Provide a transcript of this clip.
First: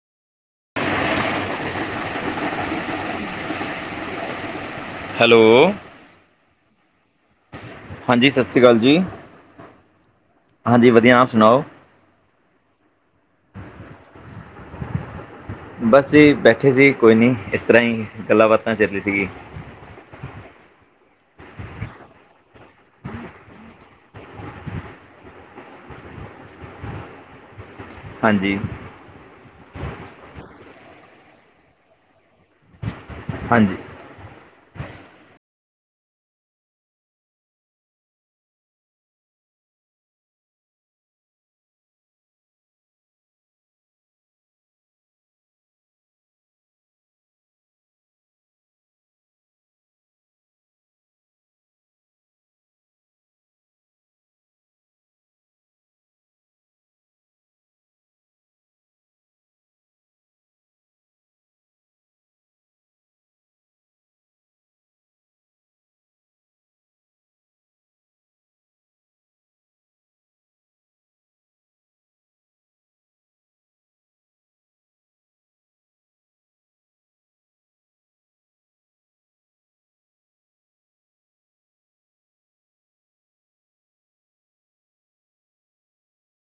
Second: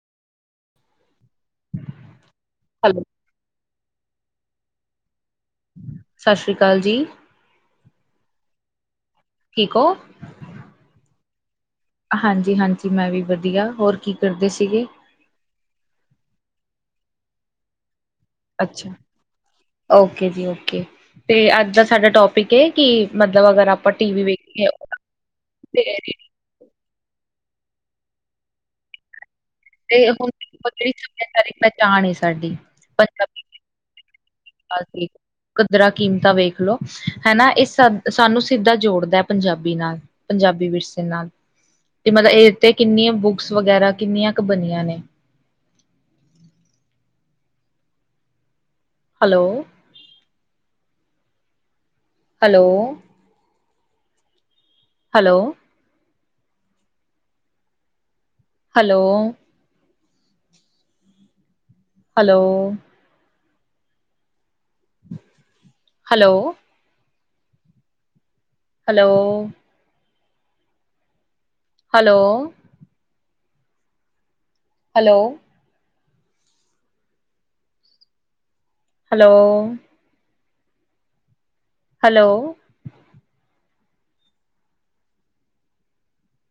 Hello, hello, ਸਤਿ ਸ਼੍ਰੀ ਅਕਾਲ ਜੀ, ਹਾਂਜੀ ਸਾਸਰੀ ਕਾਲ ਜੀ। ਠੀਕ ਹੋ? ਹਾਂਜੀ ਵਧੀਆ, ਆਪ ਸੁਣਾਓ? ਹਾਂਜੀ-ਹਾਂਜੀ ਮੈਂ ਵੀ ਵਧੀਆ, ਹੋਰ ਕੀ ਕਰਦੇ ਸੀਗੇ? ਬਸ ਜੀ ਬੈਠੇ ਸੀ, ਕੋਈ ਨਹੀਂ ਇਸ ਤਰ੍ਹਾਂ ਹੀ ਗੱਲਾਂ-ਬਾਤਾਂ ਚੱਲ ਅੱਛਾ। ਰੀ ਸੀਗੀ। ਓਕੇ ਜੀ ਓਕੇ। ਤੇ ਅੱਜ ਦਾ ਸਾਡਾ ਟੋਪਿਕ ਹੈ, ਕਿ ਮਤਲਬ ਅਗਰ ਆਪਾਂ ਟੀ ਵੀ ਵੇਖੀਏ ਤੇ ਐਡੀਡ। ਹਾਂਜੀ। ਤੇ ਹੁਣ ਮਤਲਬ ਸੱਭਿਆਚਾਰਕ ਪਹਿਚਾਣ ਏ ਸਾਡੀ ਹਾਂਜੀ। ਹਾਂ ਜੀ। ਕਦਰਾ-ਕੀਮਤਾਂ ਵੇਖ ਲਓ ਹਨਾ, ਇਹ ਸਾਨ-ਸਾਨੂੰ ਸਿੱਧਾ ਜੋੜਦਾ ਪੰਜਾਬੀ ਨਾਲ। ਪੰਜਾਬੀ ਵਿਰਸੇ ਨਾਲ, ਤੇ ਮਤਲਬ ਇਹਦੇ ਤੇ ਕਿੰਨੀਆਂ ਬੁੱਕਸ ਵਗੈਰਾ ਕਿੰਨੀਆਂ ਕੁ ਬਣੀਆਂ ਨੇ hello. Hello. Hello. Hello. Hello. Hello. Hello. Hello. Hello. Hello. Hello,